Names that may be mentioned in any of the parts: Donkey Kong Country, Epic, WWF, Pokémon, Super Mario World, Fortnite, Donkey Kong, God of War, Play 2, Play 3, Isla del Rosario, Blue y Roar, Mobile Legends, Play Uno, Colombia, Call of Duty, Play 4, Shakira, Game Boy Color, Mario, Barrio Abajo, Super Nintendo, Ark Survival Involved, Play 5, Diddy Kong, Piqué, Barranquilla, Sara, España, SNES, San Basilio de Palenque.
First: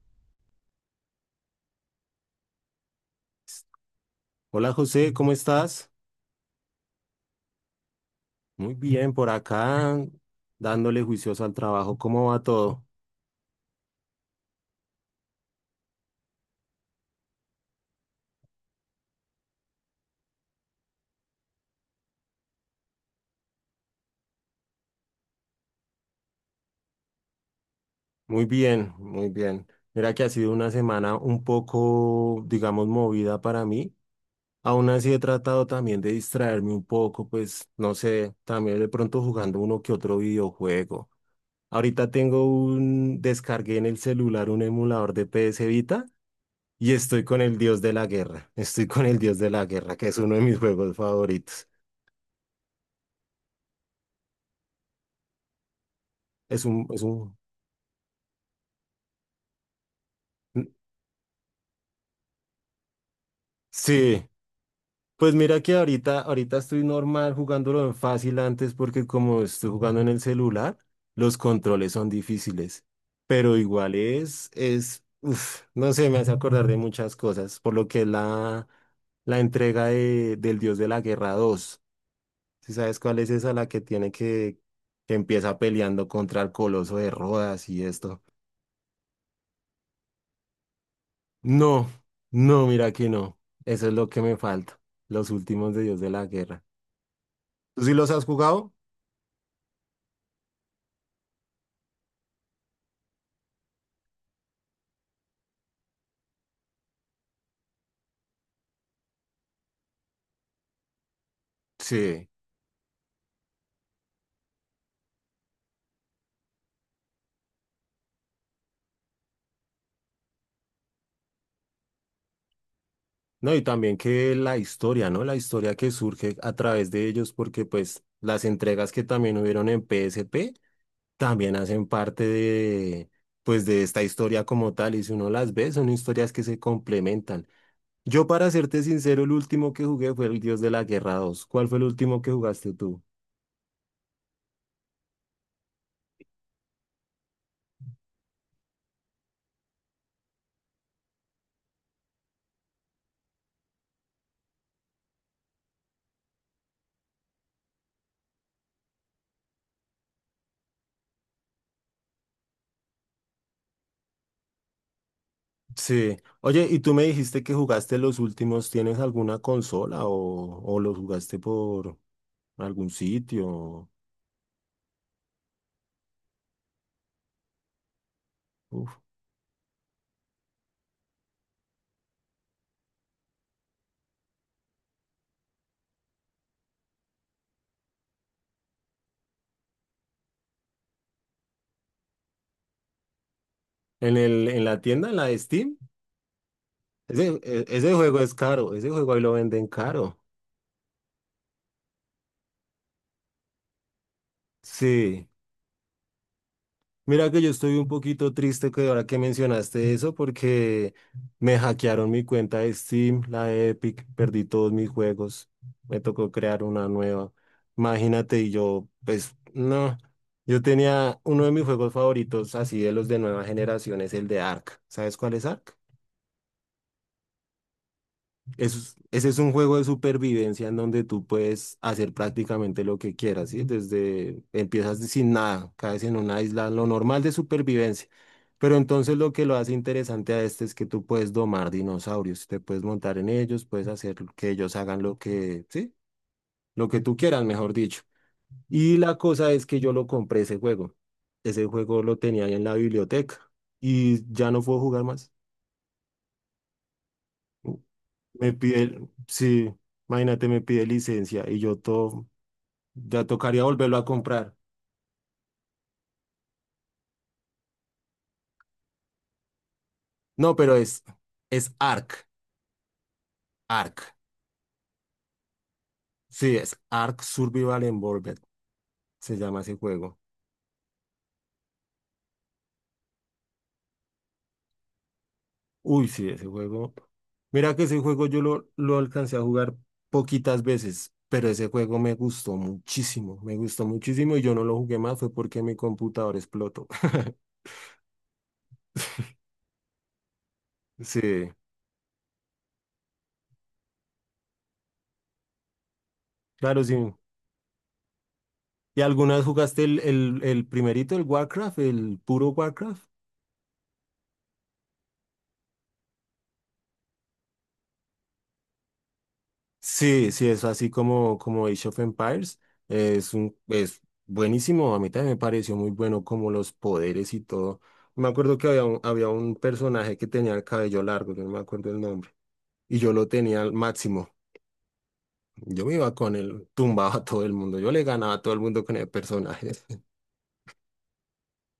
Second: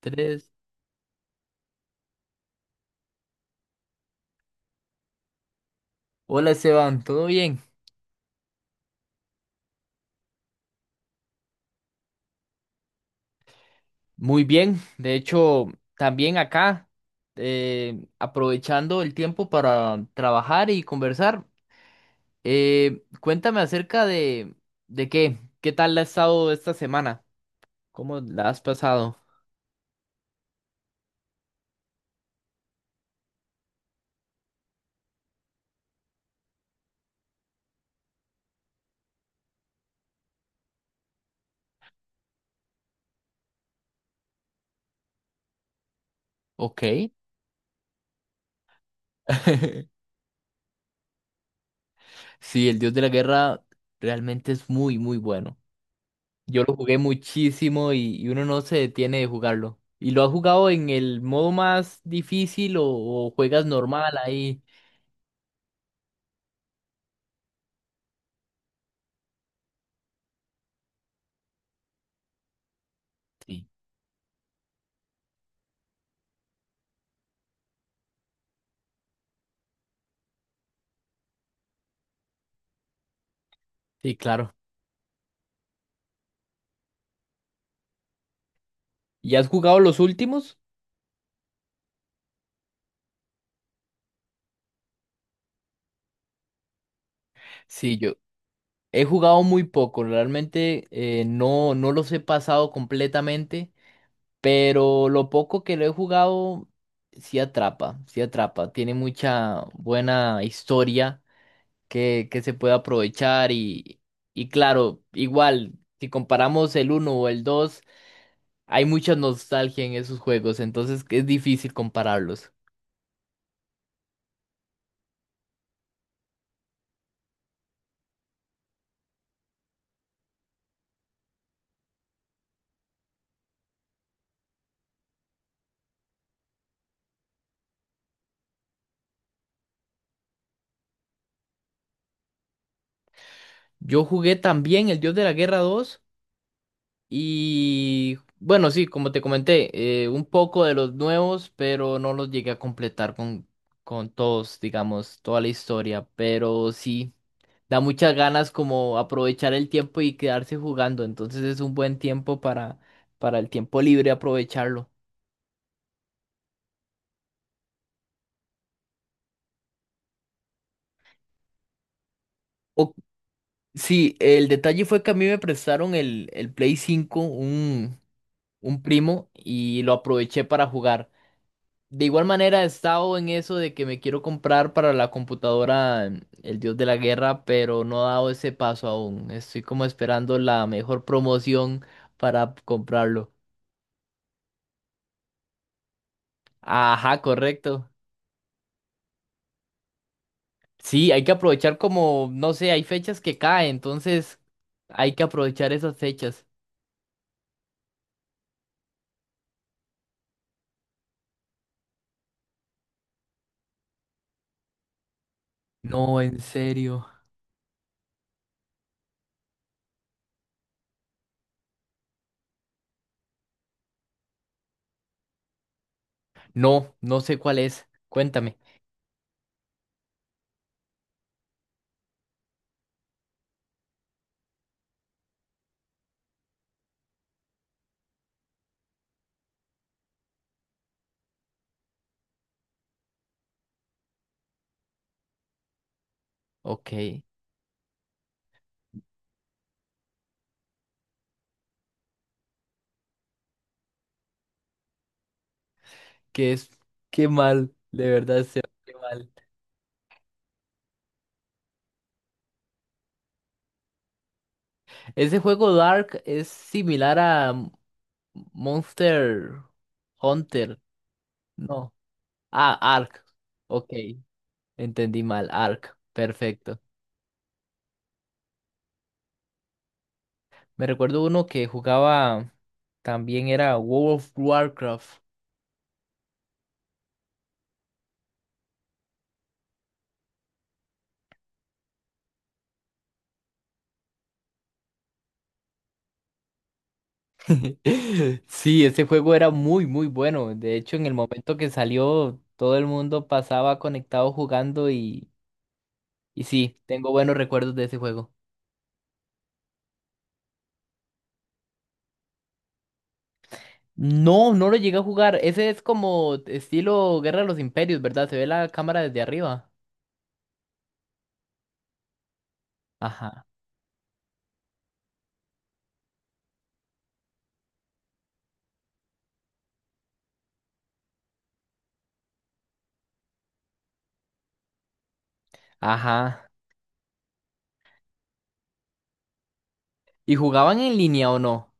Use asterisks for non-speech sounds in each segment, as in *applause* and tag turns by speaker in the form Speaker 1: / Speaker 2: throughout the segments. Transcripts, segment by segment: Speaker 1: Tres.
Speaker 2: Hola José, ¿cómo estás?
Speaker 1: Hola Esteban, ¿todo bien?
Speaker 2: Muy bien, por acá dándole juicioso al trabajo. ¿Cómo va todo?
Speaker 1: Muy bien. De hecho, también acá, aprovechando el tiempo para trabajar y conversar, cuéntame acerca de qué, qué tal ha estado esta semana, cómo
Speaker 2: Muy
Speaker 1: la has
Speaker 2: bien,
Speaker 1: pasado.
Speaker 2: muy bien. Mira que ha sido una semana un poco, digamos, movida para mí. Aún así he tratado también de distraerme un poco, pues no sé, también de pronto jugando uno que otro videojuego. Ahorita tengo descargué en el celular un emulador de PS Vita y
Speaker 1: Ok.
Speaker 2: estoy con el Dios de la Guerra. Estoy con el Dios de la Guerra,
Speaker 1: *laughs*
Speaker 2: que es uno de mis juegos favoritos.
Speaker 1: Sí, el Dios de la Guerra realmente es muy, muy bueno. Yo lo jugué
Speaker 2: Es un
Speaker 1: muchísimo y uno no se detiene de jugarlo. ¿Y lo has jugado en el modo más difícil o juegas normal
Speaker 2: Sí,
Speaker 1: ahí?
Speaker 2: pues mira que ahorita estoy normal jugándolo en fácil antes porque como estoy jugando en el celular, los controles son difíciles. Pero
Speaker 1: Sí,
Speaker 2: igual es, no sé, me hace acordar de muchas cosas, por lo que es la entrega del Dios de la Guerra dos. ¿Si sabes cuál es esa? La que tiene
Speaker 1: sí, claro.
Speaker 2: que empieza peleando contra el Coloso de Rodas y esto.
Speaker 1: ¿Y has jugado los últimos?
Speaker 2: No, no, mira que no. Eso es lo que me falta, los últimos de Dios de la Guerra. ¿Tú sí
Speaker 1: Sí,
Speaker 2: los
Speaker 1: yo
Speaker 2: has jugado?
Speaker 1: he jugado muy poco, realmente no, no los he pasado completamente, pero lo poco que lo he jugado sí atrapa, sí atrapa. Tiene mucha buena historia
Speaker 2: Sí.
Speaker 1: que se puede aprovechar y claro, igual, si comparamos el uno o el 2, hay mucha nostalgia en esos juegos, entonces es difícil compararlos.
Speaker 2: No, y también que la historia, ¿no? La historia que surge a través de ellos, porque pues las entregas que también hubieron en P S P también hacen parte de, pues de esta historia como tal, y si uno las ve, son historias que se complementan. Yo, para serte sincero, el último que jugué fue el Dios de la Guerra 2. ¿Cuál fue el último que jugaste tú?
Speaker 1: Yo jugué también el Dios de la Guerra 2. Y bueno, sí, como te comenté, un poco de los nuevos, pero no los llegué a completar con todos, digamos, toda la historia. Pero sí, da muchas ganas como aprovechar el tiempo y quedarse jugando. Entonces es un buen tiempo para el tiempo libre aprovecharlo.
Speaker 2: Sí. Oye, y tú me dijiste que jugaste los últimos, ¿tienes alguna consola o los jugaste por algún
Speaker 1: O,
Speaker 2: sitio?
Speaker 1: sí, el detalle fue que a mí me prestaron el Play cinco un
Speaker 2: Uf.
Speaker 1: primo, y lo aproveché para jugar. De igual manera he estado en eso de que me quiero comprar para la computadora El Dios de la Guerra, pero no he dado ese paso aún. Estoy como esperando la mejor promoción para comprarlo.
Speaker 2: En en la tienda, en la de Steam,
Speaker 1: Ajá, correcto.
Speaker 2: ese juego es caro, ese juego ahí lo venden caro.
Speaker 1: Sí, hay que aprovechar como, no sé, hay fechas que caen, entonces hay que
Speaker 2: Sí,
Speaker 1: aprovechar esas fechas.
Speaker 2: mira que yo estoy un poquito triste que ahora que mencionaste eso porque me hackearon mi cuenta de Steam, la de Epic, perdí todos mis juegos, me
Speaker 1: No,
Speaker 2: tocó
Speaker 1: en
Speaker 2: crear una
Speaker 1: serio.
Speaker 2: nueva. Imagínate, y yo, pues no, yo tenía uno de mis juegos favoritos, así de los de nueva generación, es el de Ark. ¿Sabes cuál es Ark?
Speaker 1: No, no sé cuál es. Cuéntame.
Speaker 2: Ese es un juego de supervivencia en donde tú puedes hacer prácticamente lo que quieras, ¿sí? Desde empiezas sin nada, caes en una isla, lo normal de supervivencia. Pero entonces lo que lo hace interesante a este es que tú puedes domar dinosaurios, te puedes montar en ellos, puedes hacer que ellos hagan lo que, sí, lo
Speaker 1: Ok,
Speaker 2: que tú quieras, mejor dicho. Y la cosa es que yo lo compré ese juego. Ese juego lo tenía ahí en la biblioteca y ya no puedo jugar más.
Speaker 1: ¿qué es? Qué mal, de verdad,
Speaker 2: Me
Speaker 1: Seba,
Speaker 2: pide,
Speaker 1: qué mal.
Speaker 2: sí. Imagínate, me pide licencia y yo todo. Ya tocaría volverlo a comprar.
Speaker 1: Ese juego Dark es similar a Monster
Speaker 2: No, pero
Speaker 1: Hunter.
Speaker 2: es
Speaker 1: No.
Speaker 2: Ark.
Speaker 1: Ah, Ark. Ok,
Speaker 2: Ark.
Speaker 1: entendí mal. Ark.
Speaker 2: Sí, es
Speaker 1: Perfecto.
Speaker 2: Ark Survival Involved. Se llama ese juego.
Speaker 1: Me recuerdo uno que jugaba también era World of Warcraft.
Speaker 2: Uy, sí, ese juego. Mira que ese juego yo lo alcancé a jugar poquitas veces, pero ese juego me gustó muchísimo. Me gustó muchísimo y yo no lo jugué más, fue porque mi computador explotó. *laughs*
Speaker 1: *laughs* Sí, ese juego era muy, muy bueno. De hecho, en el
Speaker 2: Sí,
Speaker 1: momento que salió, todo el mundo pasaba conectado jugando y sí,
Speaker 2: claro,
Speaker 1: tengo
Speaker 2: sí.
Speaker 1: buenos recuerdos de ese juego.
Speaker 2: ¿Y alguna vez jugaste el primerito, el Warcraft, el puro Warcraft?
Speaker 1: No, no lo llegué a jugar. Ese es como estilo Guerra de los Imperios, ¿verdad? Se ve la cámara desde arriba.
Speaker 2: Sí, sí, es así como, como Age of Empires.
Speaker 1: Ajá.
Speaker 2: Es buenísimo. A mí también me pareció muy bueno como los poderes y todo. Me acuerdo que había un personaje que tenía el cabello largo, yo no me acuerdo el nombre. Y yo lo tenía al máximo. Yo me iba con
Speaker 1: Ajá.
Speaker 2: él, tumbaba a todo el mundo. Yo le ganaba a todo el mundo con el personaje. *laughs*
Speaker 1: ¿Y jugaban en línea o no?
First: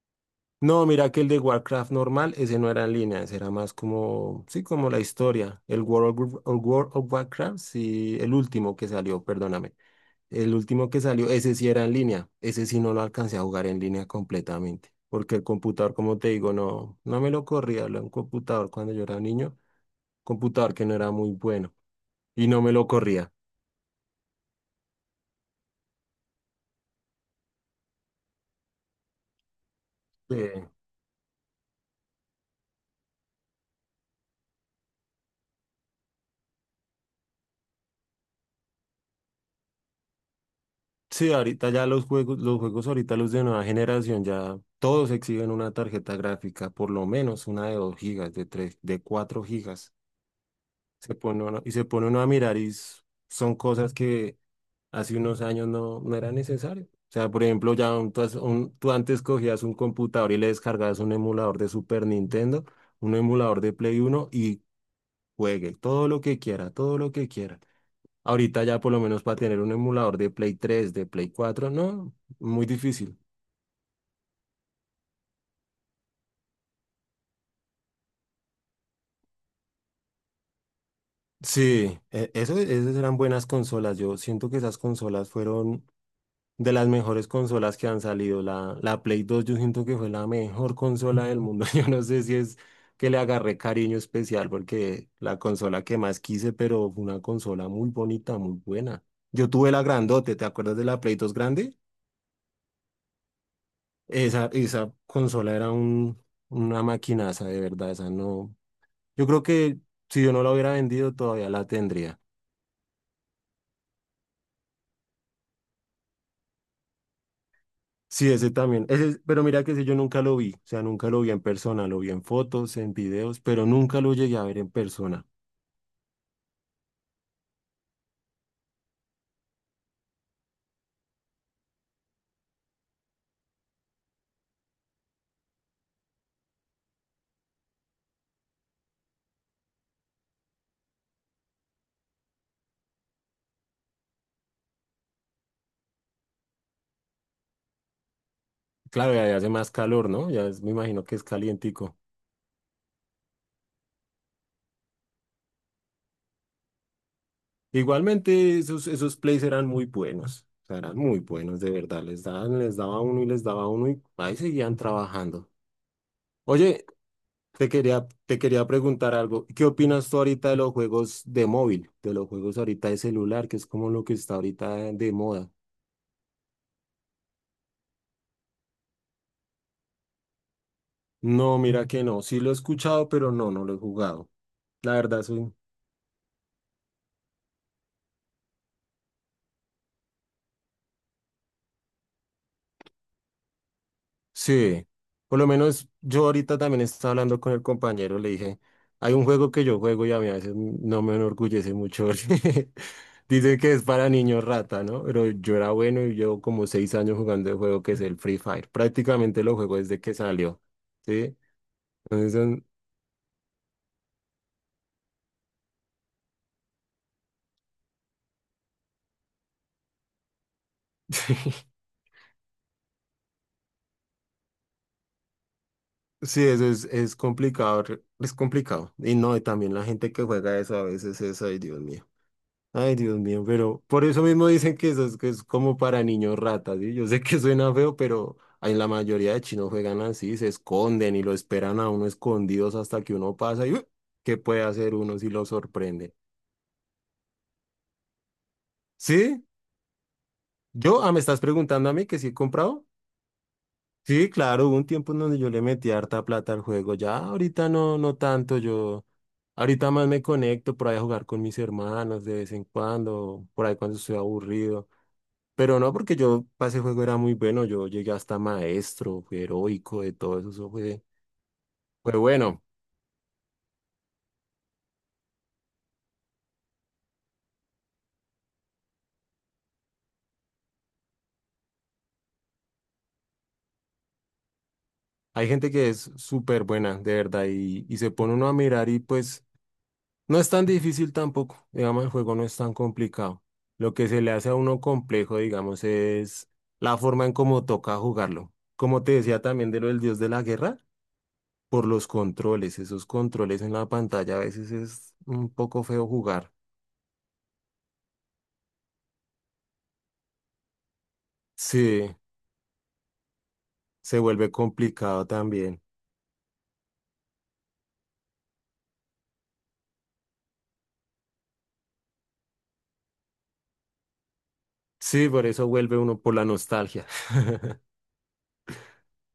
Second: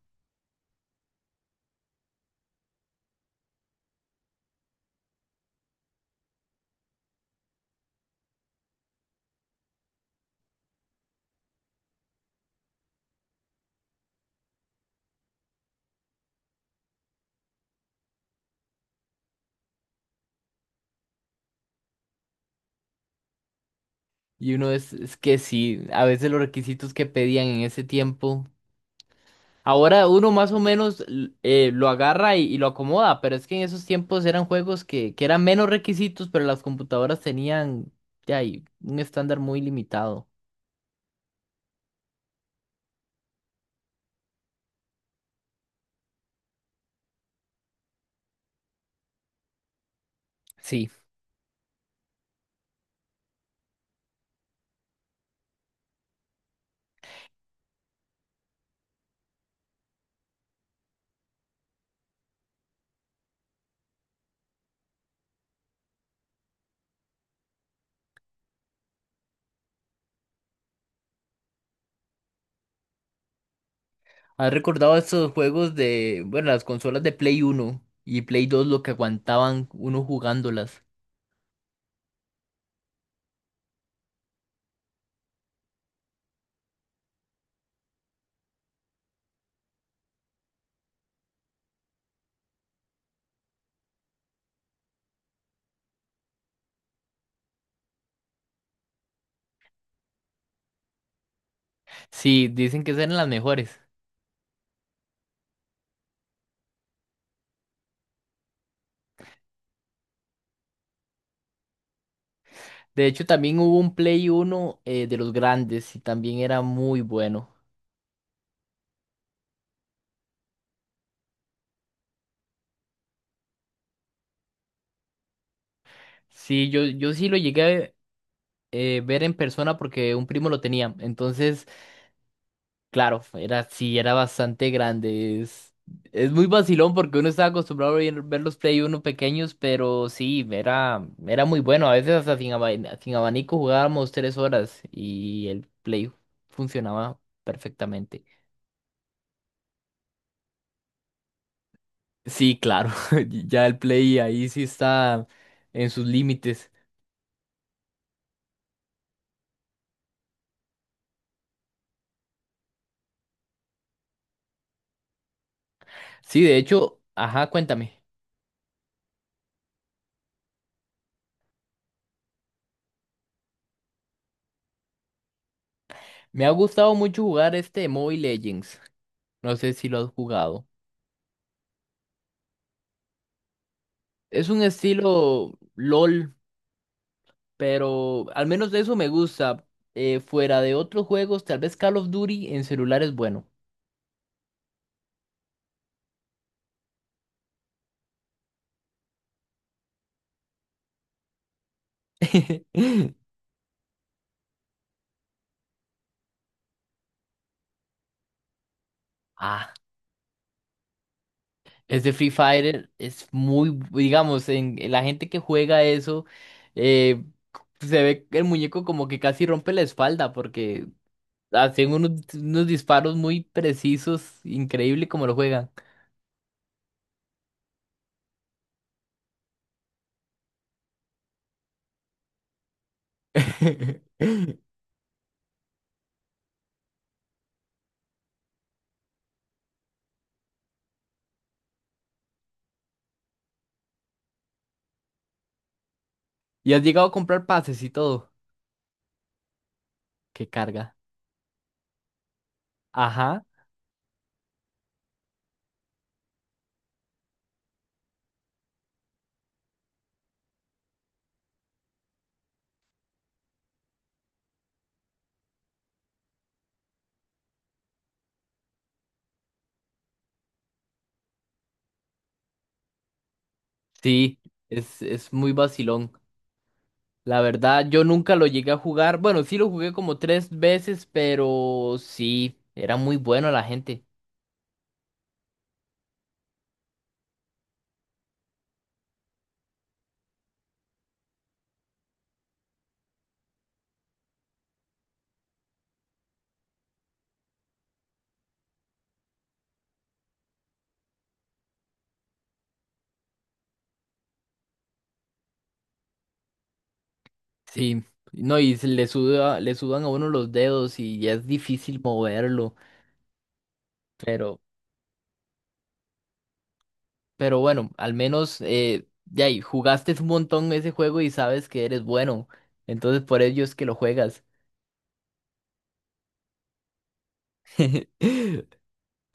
Speaker 2: No, mira que el de Warcraft normal, ese no era en línea, ese era más como, sí, como la historia. El World of Warcraft, sí, el último que salió, perdóname. El último que salió, ese sí era en línea. Ese sí no lo alcancé a jugar en línea completamente. Porque el computador, como te digo, no, no me lo corría. Era un computador cuando yo era niño. Computador que no era muy bueno. Y no me lo corría.
Speaker 1: Y uno es que sí, a veces los requisitos que pedían en ese tiempo. Ahora uno más o
Speaker 2: Eh,
Speaker 1: menos lo agarra y lo acomoda, pero es que en esos tiempos eran juegos que eran menos requisitos, pero las computadoras tenían de ahí, un estándar muy limitado.
Speaker 2: sí, ahorita ya los juegos ahorita los de nueva generación ya todos exigen una tarjeta gráfica, por lo menos una de 2 gigas, de 3, de 4 gigas.
Speaker 1: Sí.
Speaker 2: Se pone uno a mirar y son cosas que hace unos años no, no era necesario. O sea, por ejemplo, tú antes cogías un computador y le descargabas un emulador de Super Nintendo, un emulador de Play Uno y juegue todo lo que quiera, todo lo que quiera. Ahorita ya por lo menos para tener un emulador de Play tres de Play cuatro no, muy difícil.
Speaker 1: ¿Has recordado esos juegos de, bueno, las consolas de Play Uno y Play 2 lo que aguantaban uno jugándolas?
Speaker 2: Sí, eso, esas eran buenas consolas. Yo siento que esas consolas fueron de las mejores consolas que han salido, la Play 2 yo siento que fue la mejor consola del mundo. *laughs* Yo no sé si es que le agarré cariño especial porque la consola que más quise, pero fue una consola muy bonita, muy buena. Yo tuve la grandote, ¿te acuerdas de la Play 2 grande?
Speaker 1: Sí, dicen que esas eran las mejores.
Speaker 2: Esa consola era una maquinaza, de verdad, esa no. Yo creo que si yo no la hubiera vendido todavía la tendría.
Speaker 1: De hecho, también hubo un Play uno de los grandes y también era muy bueno.
Speaker 2: Sí, ese también. Ese, pero mira que ese yo nunca lo vi, o sea, nunca lo vi en persona, lo vi en fotos, en videos, pero nunca lo llegué a ver en persona.
Speaker 1: Sí, yo sí lo llegué a ver en persona porque un primo lo tenía. Entonces, claro, era, sí, era bastante grande. Es muy vacilón porque uno estaba acostumbrado a ver los Play uno pequeños, pero sí, era, era muy bueno. A veces hasta sin, sin abanico jugábamos 3 horas y el Play funcionaba perfectamente.
Speaker 2: Claro, ya, ya hace más calor, ¿no? Me imagino que es calientico.
Speaker 1: Sí, claro, *laughs* ya el Play ahí sí está en sus límites.
Speaker 2: Igualmente, esos plays eran muy buenos, o sea, eran muy buenos, de verdad. Les daban, les daba uno y les daba uno y ahí seguían trabajando.
Speaker 1: Sí, de
Speaker 2: Oye,
Speaker 1: hecho, ajá, cuéntame.
Speaker 2: te quería preguntar algo. ¿Qué opinas tú ahorita de los juegos de móvil, de los juegos ahorita de celular, que es como lo que está ahorita de moda?
Speaker 1: Me ha gustado mucho jugar este Mobile Legends. No sé si lo has jugado.
Speaker 2: No, mira que no. Sí lo he escuchado, pero no, no lo he jugado.
Speaker 1: Es un
Speaker 2: La verdad, soy...
Speaker 1: estilo LOL, pero al menos de eso me gusta. Fuera de otros juegos, tal vez Call of Duty en celular es bueno.
Speaker 2: Sí. Por lo menos yo ahorita también estaba hablando con el compañero, le dije, hay un juego que yo juego y a mí a veces no me enorgullece mucho. *laughs* Porque
Speaker 1: *laughs*
Speaker 2: dicen que es para niños rata, ¿no? Pero yo era bueno y llevo como seis años jugando el juego que es el Free Fire. Prácticamente lo
Speaker 1: Ah,
Speaker 2: juego desde que salió, ¿sí?
Speaker 1: ese Free
Speaker 2: Entonces, son-
Speaker 1: Fire es muy, digamos, en la gente que juega eso, eh, se ve el muñeco como que casi rompe la espalda porque
Speaker 2: *laughs*
Speaker 1: hacen unos, unos disparos muy precisos, increíble como lo juegan.
Speaker 2: sí, eso es complicado, es complicado. Y no, y también la gente que juega eso a veces es, ay, Dios mío. Ay, Dios mío, pero por eso mismo
Speaker 1: *laughs*
Speaker 2: dicen que eso es, que es como para niños ratas, ¿sí? Yo sé que suena feo, pero en la mayoría de chinos juegan así, se esconden y lo esperan a uno escondidos hasta que uno pasa y ¡uh! ¿Qué puede hacer uno si lo sorprende?
Speaker 1: Y has llegado a comprar pases y todo.
Speaker 2: ¿Sí?
Speaker 1: Qué carga.
Speaker 2: ¿Yo? Ah, ¿me estás preguntando a mí que sí he comprado?
Speaker 1: Ajá,
Speaker 2: Sí, claro, hubo un tiempo en donde yo le metí harta plata al juego, ya ahorita no, no tanto, yo ahorita más me conecto por ahí a jugar con mis hermanos de vez en cuando, por ahí cuando estoy aburrido. Pero no, porque yo para ese juego era muy bueno, yo llegué hasta maestro, fui heroico, de todo eso, eso fue, fue bueno.
Speaker 1: sí, es muy vacilón. La verdad, yo nunca lo llegué a jugar. Bueno, sí lo jugué como tres veces, pero sí, era muy bueno la gente.
Speaker 2: Hay gente que es súper buena, de verdad, y se pone uno a mirar y pues no es tan difícil tampoco, digamos, el juego no es tan complicado. Lo que se le hace a uno complejo, digamos, es la forma en cómo toca jugarlo. Como te decía también de lo del dios de la guerra, por los controles, esos controles en la pantalla a veces es un poco feo jugar.
Speaker 1: Sí, no, y se le suda, le sudan a uno los dedos y ya es difícil
Speaker 2: Sí,
Speaker 1: moverlo,
Speaker 2: se vuelve
Speaker 1: pero,
Speaker 2: complicado también.
Speaker 1: pero bueno, al menos ya ahí, jugaste un montón ese juego y sabes que eres bueno, entonces por ello es que lo juegas.
Speaker 2: Sí, por eso vuelve uno por la nostalgia. *laughs*
Speaker 1: *laughs*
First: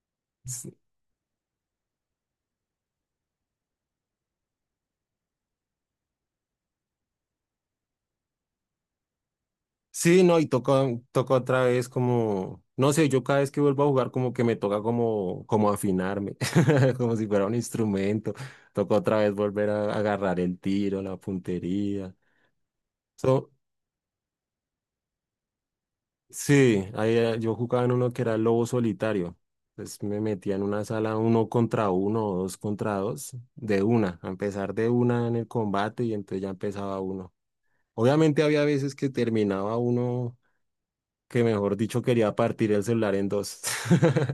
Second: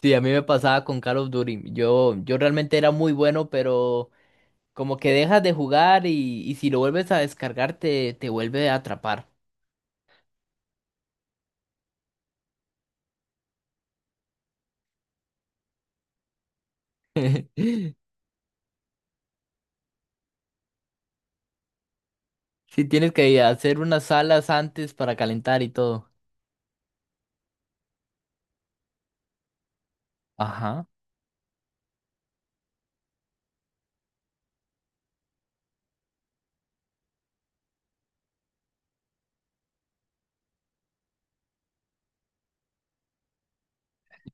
Speaker 1: Sí, a mí me
Speaker 2: Sí,
Speaker 1: pasaba con Call of Duty, yo realmente era muy bueno, pero como que dejas de jugar y si lo vuelves a descargar te, te vuelve a atrapar.
Speaker 2: sí, no, y toca otra vez como, no sé, yo cada vez que vuelvo a jugar como que me toca como, como afinarme, *laughs* como si fuera un
Speaker 1: *laughs*
Speaker 2: instrumento. Toca otra vez volver a agarrar el tiro, la puntería.
Speaker 1: Sí, tienes que
Speaker 2: So,
Speaker 1: hacer unas salas antes para calentar y todo.
Speaker 2: sí, ahí, yo jugaba en uno que era lobo solitario. Entonces me metía en
Speaker 1: Ajá.
Speaker 2: una sala uno contra uno o dos contra dos, de una, a empezar de una en el combate y entonces ya empezaba uno. Obviamente había veces que terminaba uno que, mejor dicho, quería partir el celular en dos.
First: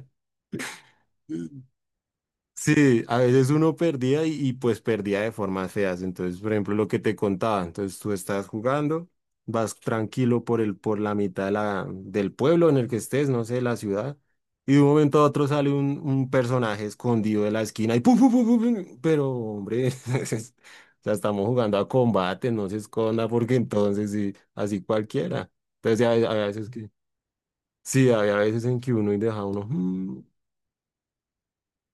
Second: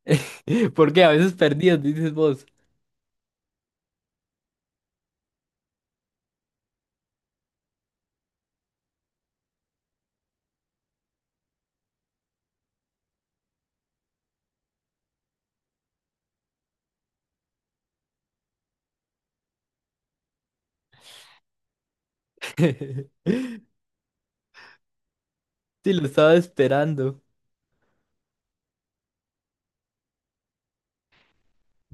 Speaker 1: *laughs* Porque a veces
Speaker 2: *laughs*
Speaker 1: perdidos, dices vos.
Speaker 2: Sí, a veces uno perdía pues perdía de formas feas. Entonces, por ejemplo, lo que te contaba, entonces tú estás jugando, vas tranquilo por por la mitad de del pueblo en el que estés, no sé, la ciudad, y de un momento a otro sale un personaje escondido de la esquina y pum, pum, pum, pum, pum, pero hombre, *laughs* entonces, o sea, estamos jugando a combate, no se esconda porque
Speaker 1: *laughs*
Speaker 2: entonces sí, así cualquiera.
Speaker 1: Sí,
Speaker 2: Entonces,
Speaker 1: lo estaba
Speaker 2: a veces que,
Speaker 1: esperando.
Speaker 2: sí, había veces en que uno y deja uno. "Mm,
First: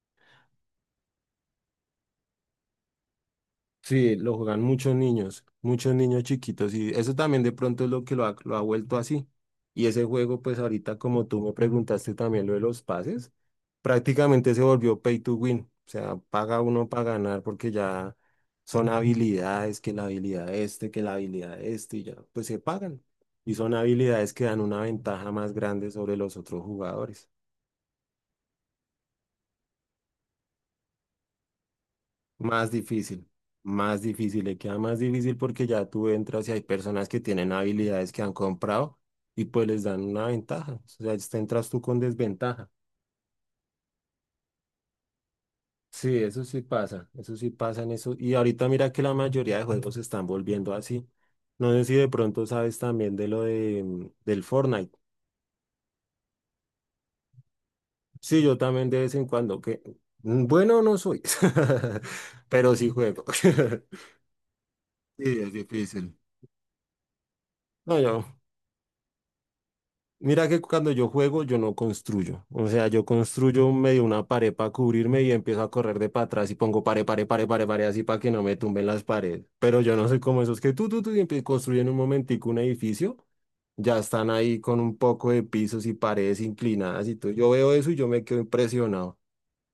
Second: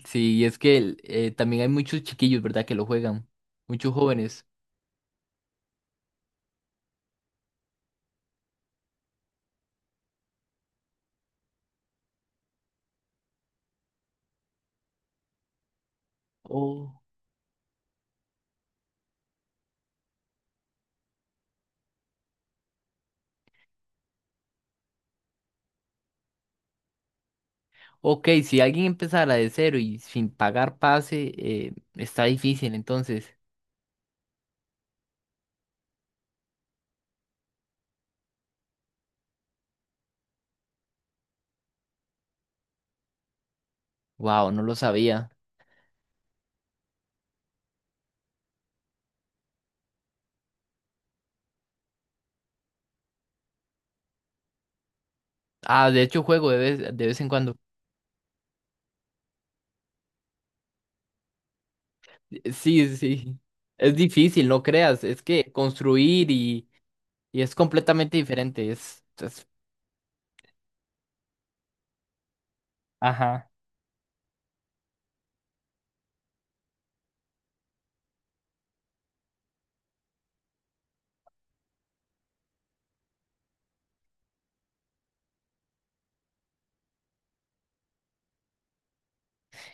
Speaker 1: Sí, y es que también hay muchos chiquillos, ¿verdad? Que lo juegan, muchos
Speaker 2: sí, lo
Speaker 1: jóvenes.
Speaker 2: juegan muchos niños chiquitos y eso también de pronto es lo que lo ha vuelto así. Y ese juego, pues ahorita como tú me preguntaste también lo de los pases, prácticamente se volvió pay to win, o sea, paga uno
Speaker 1: Oh.
Speaker 2: para ganar porque ya son habilidades, que la habilidad este, que la habilidad este, y ya, pues se pagan. Y son habilidades que dan una ventaja más grande sobre los otros jugadores.
Speaker 1: Ok, si alguien empezara de cero y sin pagar pase, está
Speaker 2: Más
Speaker 1: difícil,
Speaker 2: difícil,
Speaker 1: entonces.
Speaker 2: más difícil, le queda más difícil porque ya tú entras y hay personas que tienen habilidades que han comprado y pues les dan una ventaja. O sea, te entras tú con desventaja.
Speaker 1: Wow, no lo sabía.
Speaker 2: Sí, eso sí pasa en eso. Y ahorita mira que la mayoría de juegos se están volviendo así. No sé si de pronto sabes también de lo de, del Fortnite.
Speaker 1: Ah, de hecho juego de vez en cuando.
Speaker 2: Sí, yo también de vez en cuando, que bueno no soy, *laughs* pero
Speaker 1: Sí,
Speaker 2: sí
Speaker 1: sí.
Speaker 2: juego.
Speaker 1: Sí.
Speaker 2: *laughs*
Speaker 1: Es difícil, no creas. Es
Speaker 2: Sí,
Speaker 1: que
Speaker 2: es difícil.
Speaker 1: construir y es
Speaker 2: No,
Speaker 1: completamente
Speaker 2: yo.
Speaker 1: diferente.
Speaker 2: Mira que cuando yo juego, yo no construyo. O sea, yo
Speaker 1: Ajá.
Speaker 2: construyo un medio una pared para cubrirme y empiezo a correr de para atrás y pongo pared, pared, pared, pared, pared, así para que no me tumben las paredes. Pero yo no soy como esos que tú, y construyen un momentico un edificio. Ya están ahí con un poco de pisos y paredes inclinadas y todo. Yo veo eso y yo me quedo impresionado.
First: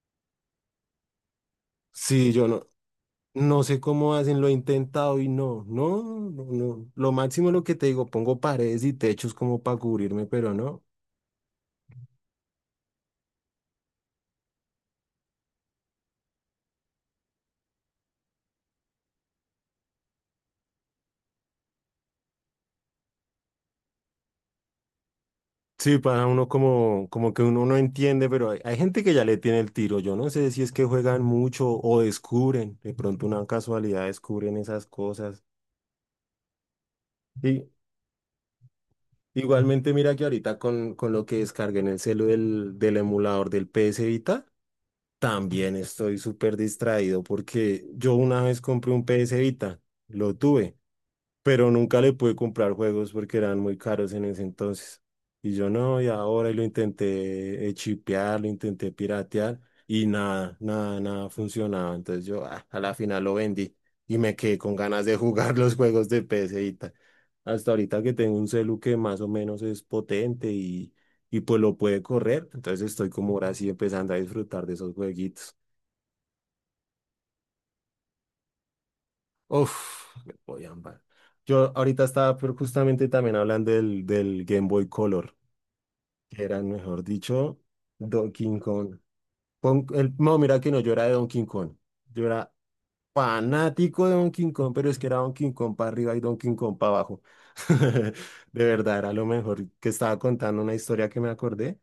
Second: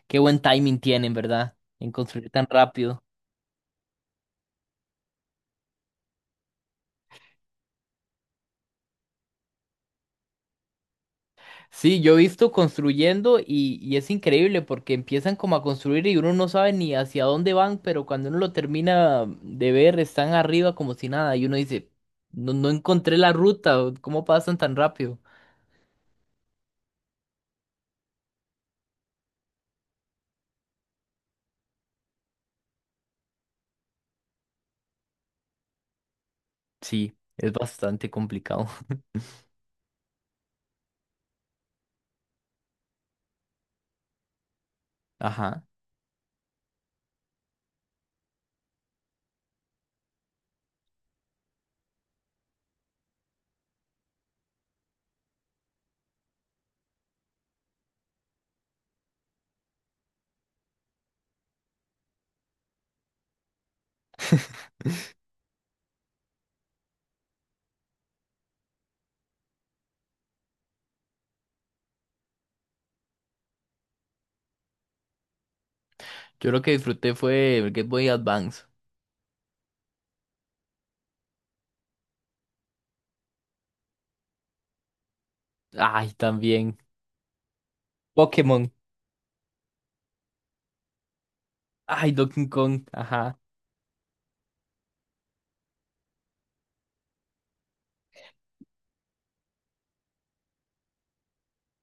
Speaker 1: Qué buen timing tienen, ¿verdad? En construir
Speaker 2: Sí,
Speaker 1: tan
Speaker 2: yo no,
Speaker 1: rápido.
Speaker 2: no sé cómo hacen, lo he intentado y no. Lo máximo es lo que te digo, pongo paredes y techos como para cubrirme, pero no.
Speaker 1: Sí, yo he visto construyendo y es increíble porque empiezan como a construir y uno no sabe ni hacia dónde van, pero cuando uno lo termina de ver, están arriba como si nada y uno dice, no, no encontré la ruta, o ¿cómo pasan tan rápido?
Speaker 2: Sí, para uno como, como que uno no entiende, pero hay gente que ya le tiene el tiro. Yo no sé si es que juegan mucho o descubren, de pronto una casualidad descubren esas cosas.
Speaker 1: Sí, es
Speaker 2: Y
Speaker 1: bastante complicado.
Speaker 2: igualmente mira que ahorita con lo que descargué en el celu del emulador del PS Vita,
Speaker 1: *laughs* Ajá.
Speaker 2: también estoy súper distraído porque yo una vez compré un PS Vita, lo tuve, pero nunca le pude comprar juegos porque eran muy caros en ese entonces. Y yo no, y ahora y lo intenté chipear, lo intenté piratear y nada funcionaba. Entonces yo a la final lo vendí y me quedé con ganas de *laughs* jugar los juegos de PC y tal. Hasta ahorita que tengo un celu que más o menos es potente y pues lo puede correr. Entonces estoy como ahora sí empezando a disfrutar de esos jueguitos.
Speaker 1: Yo lo que disfruté fue el Game Boy Advance.
Speaker 2: Uf, el Boy and Band. Yo ahorita estaba pero justamente también hablando del Game Boy Color,
Speaker 1: Ay,
Speaker 2: que eran,
Speaker 1: también.
Speaker 2: mejor dicho, Donkey
Speaker 1: Pokémon.
Speaker 2: Kong. El, no, mira que no, yo era de Donkey Kong.
Speaker 1: Ay,
Speaker 2: Yo
Speaker 1: Donkey
Speaker 2: era
Speaker 1: Kong. Ajá.
Speaker 2: fanático de Donkey Kong, pero es que era Donkey Kong para arriba y Donkey Kong para abajo. *laughs* De verdad, era lo mejor. Que estaba contando una historia que me acordé.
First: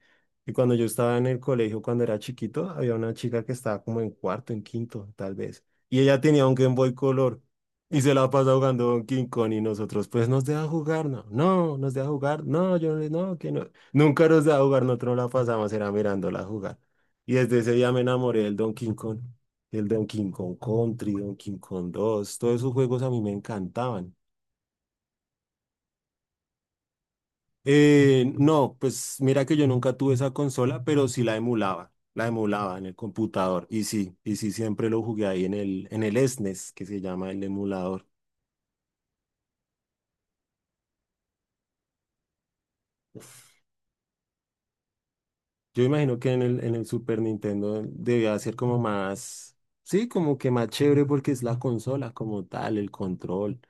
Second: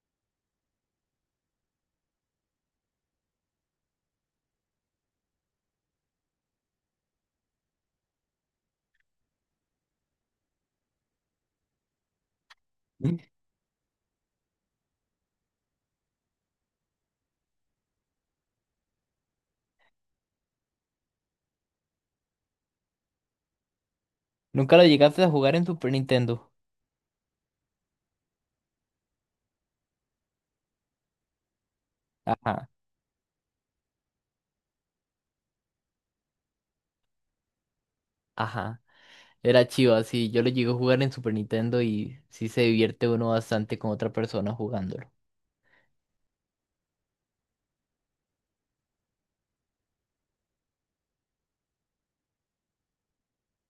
Speaker 2: Y cuando yo estaba en el colegio, cuando era chiquito, había una chica que estaba como en cuarto, en quinto, tal vez. Y ella tenía un Game Boy Color y se la pasa jugando Donkey Kong y nosotros, pues nos deja jugar, nos deja jugar, no, yo
Speaker 1: *laughs*
Speaker 2: que no. Nunca nos deja jugar, nosotros la pasamos, era mirándola jugar. Y desde ese día me enamoré del Donkey Kong, el Donkey Kong Country, Donkey Kong 2, todos esos juegos a mí me encantaban.
Speaker 1: ¿Nunca lo llegaste a jugar en Super Nintendo?
Speaker 2: No, pues mira que yo nunca tuve esa consola, pero sí la
Speaker 1: Ajá,
Speaker 2: emulaba en el computador. Y sí siempre lo jugué ahí en el SNES, que se llama el emulador.
Speaker 1: ajá. Era chido, así yo lo llegué a jugar en Super Nintendo y sí se divierte uno bastante con otra persona jugándolo.
Speaker 2: Yo imagino que en el Super Nintendo debía ser como más, sí, como que más chévere porque es la consola como tal, el control.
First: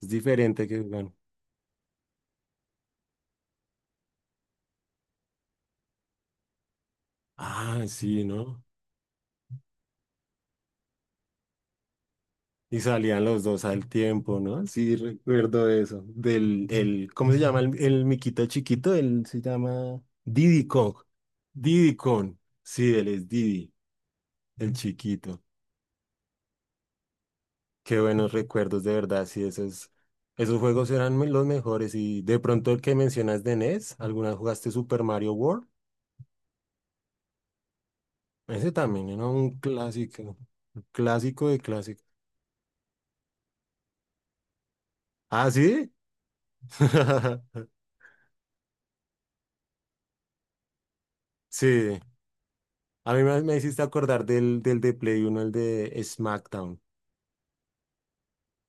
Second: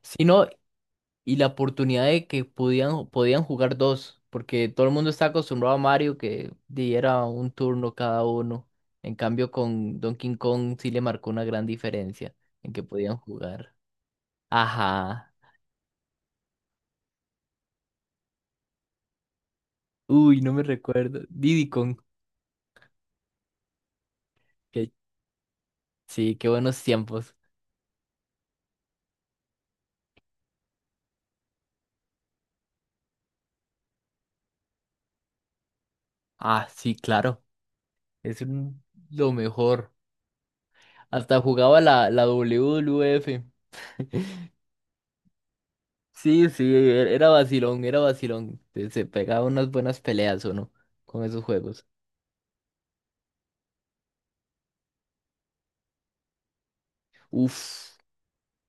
Speaker 2: Es
Speaker 1: Si no,
Speaker 2: diferente que, bueno,
Speaker 1: y la oportunidad de que podían, podían jugar dos, porque todo el mundo está acostumbrado a Mario que diera un
Speaker 2: ah,
Speaker 1: turno
Speaker 2: sí,
Speaker 1: cada
Speaker 2: ¿no?
Speaker 1: uno. En cambio, con Donkey Kong sí le marcó una gran diferencia en
Speaker 2: Y
Speaker 1: que podían
Speaker 2: salían los dos
Speaker 1: jugar.
Speaker 2: al tiempo, ¿no? Sí,
Speaker 1: Ajá.
Speaker 2: recuerdo eso. Del, el, ¿cómo se llama el miquito chiquito? Él se llama
Speaker 1: Uy, no me
Speaker 2: Diddy Kong.
Speaker 1: recuerdo. Diddy Kong.
Speaker 2: Diddy Kong. Sí, él es Diddy, el
Speaker 1: que-
Speaker 2: chiquito.
Speaker 1: sí, qué buenos tiempos.
Speaker 2: Qué buenos recuerdos, de verdad. Sí, esos, esos juegos eran los mejores. Y de pronto el que mencionas de NES, ¿alguna vez jugaste Super Mario World?
Speaker 1: Ah, sí, claro. Es
Speaker 2: Ese
Speaker 1: un-
Speaker 2: también era
Speaker 1: lo
Speaker 2: un
Speaker 1: mejor.
Speaker 2: clásico. Un
Speaker 1: Hasta
Speaker 2: clásico de
Speaker 1: jugaba
Speaker 2: clásico.
Speaker 1: la, la WWF. *laughs*
Speaker 2: ¿Ah, sí?
Speaker 1: Sí, sí, era
Speaker 2: *laughs*
Speaker 1: vacilón, era vacilón. Se pegaba unas buenas peleas, ¿o no? Con esos juegos.
Speaker 2: Sí. A mí me hiciste acordar del de Play uno, el de SmackDown.
Speaker 1: Uf,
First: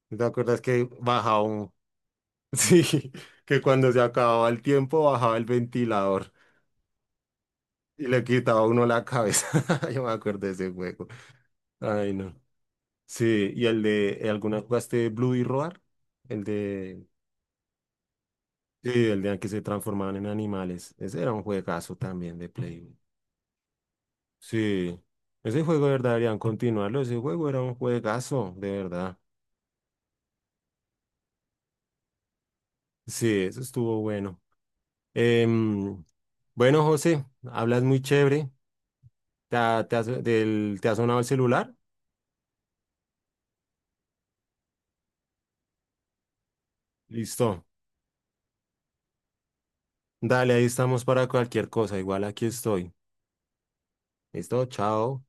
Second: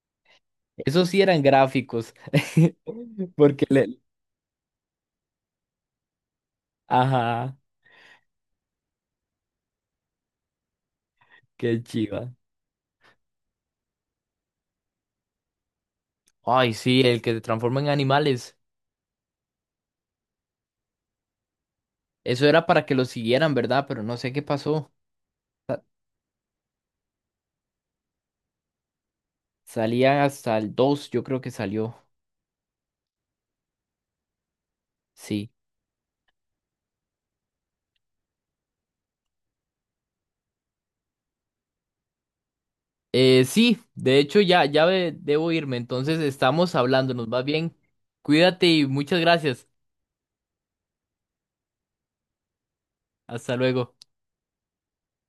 Speaker 2: ¿No? ¿Te acuerdas que
Speaker 1: esos sí eran
Speaker 2: bajaba un...
Speaker 1: gráficos.
Speaker 2: *laughs*
Speaker 1: *laughs*
Speaker 2: Sí, que
Speaker 1: Porque
Speaker 2: cuando
Speaker 1: le...
Speaker 2: se acababa el tiempo bajaba el ventilador
Speaker 1: Ajá,
Speaker 2: y le quitaba a uno la cabeza. *laughs* Yo me acuerdo de ese juego.
Speaker 1: qué
Speaker 2: Ay,
Speaker 1: chiva.
Speaker 2: no. Sí, y el de... ¿alguna jugaste Blue y Roar? El
Speaker 1: Ay, sí,
Speaker 2: de...
Speaker 1: el que se transforma en animales.
Speaker 2: Sí, el de que se transformaban en animales. Ese era un juegazo también
Speaker 1: Eso
Speaker 2: de
Speaker 1: era
Speaker 2: Play
Speaker 1: para que
Speaker 2: 1.
Speaker 1: lo siguieran, ¿verdad? Pero no sé qué pasó.
Speaker 2: Sí. Ese juego de verdad deberían continuarlo. Ese juego era un juegazo, de verdad.
Speaker 1: Salía hasta el 2 yo creo que salió.
Speaker 2: Sí, eso estuvo bueno.
Speaker 1: Sí.
Speaker 2: Em, bueno, José, hablas muy chévere. ¿Te ha, te has- del- te ha sonado el celular?
Speaker 1: Sí, de hecho ya, ya debo irme, entonces estamos hablando, nos va
Speaker 2: Listo.
Speaker 1: bien. Cuídate y muchas gracias.
Speaker 2: Dale, ahí estamos para cualquier cosa. Igual aquí estoy.
Speaker 1: Hasta luego.
Speaker 2: Listo, chao.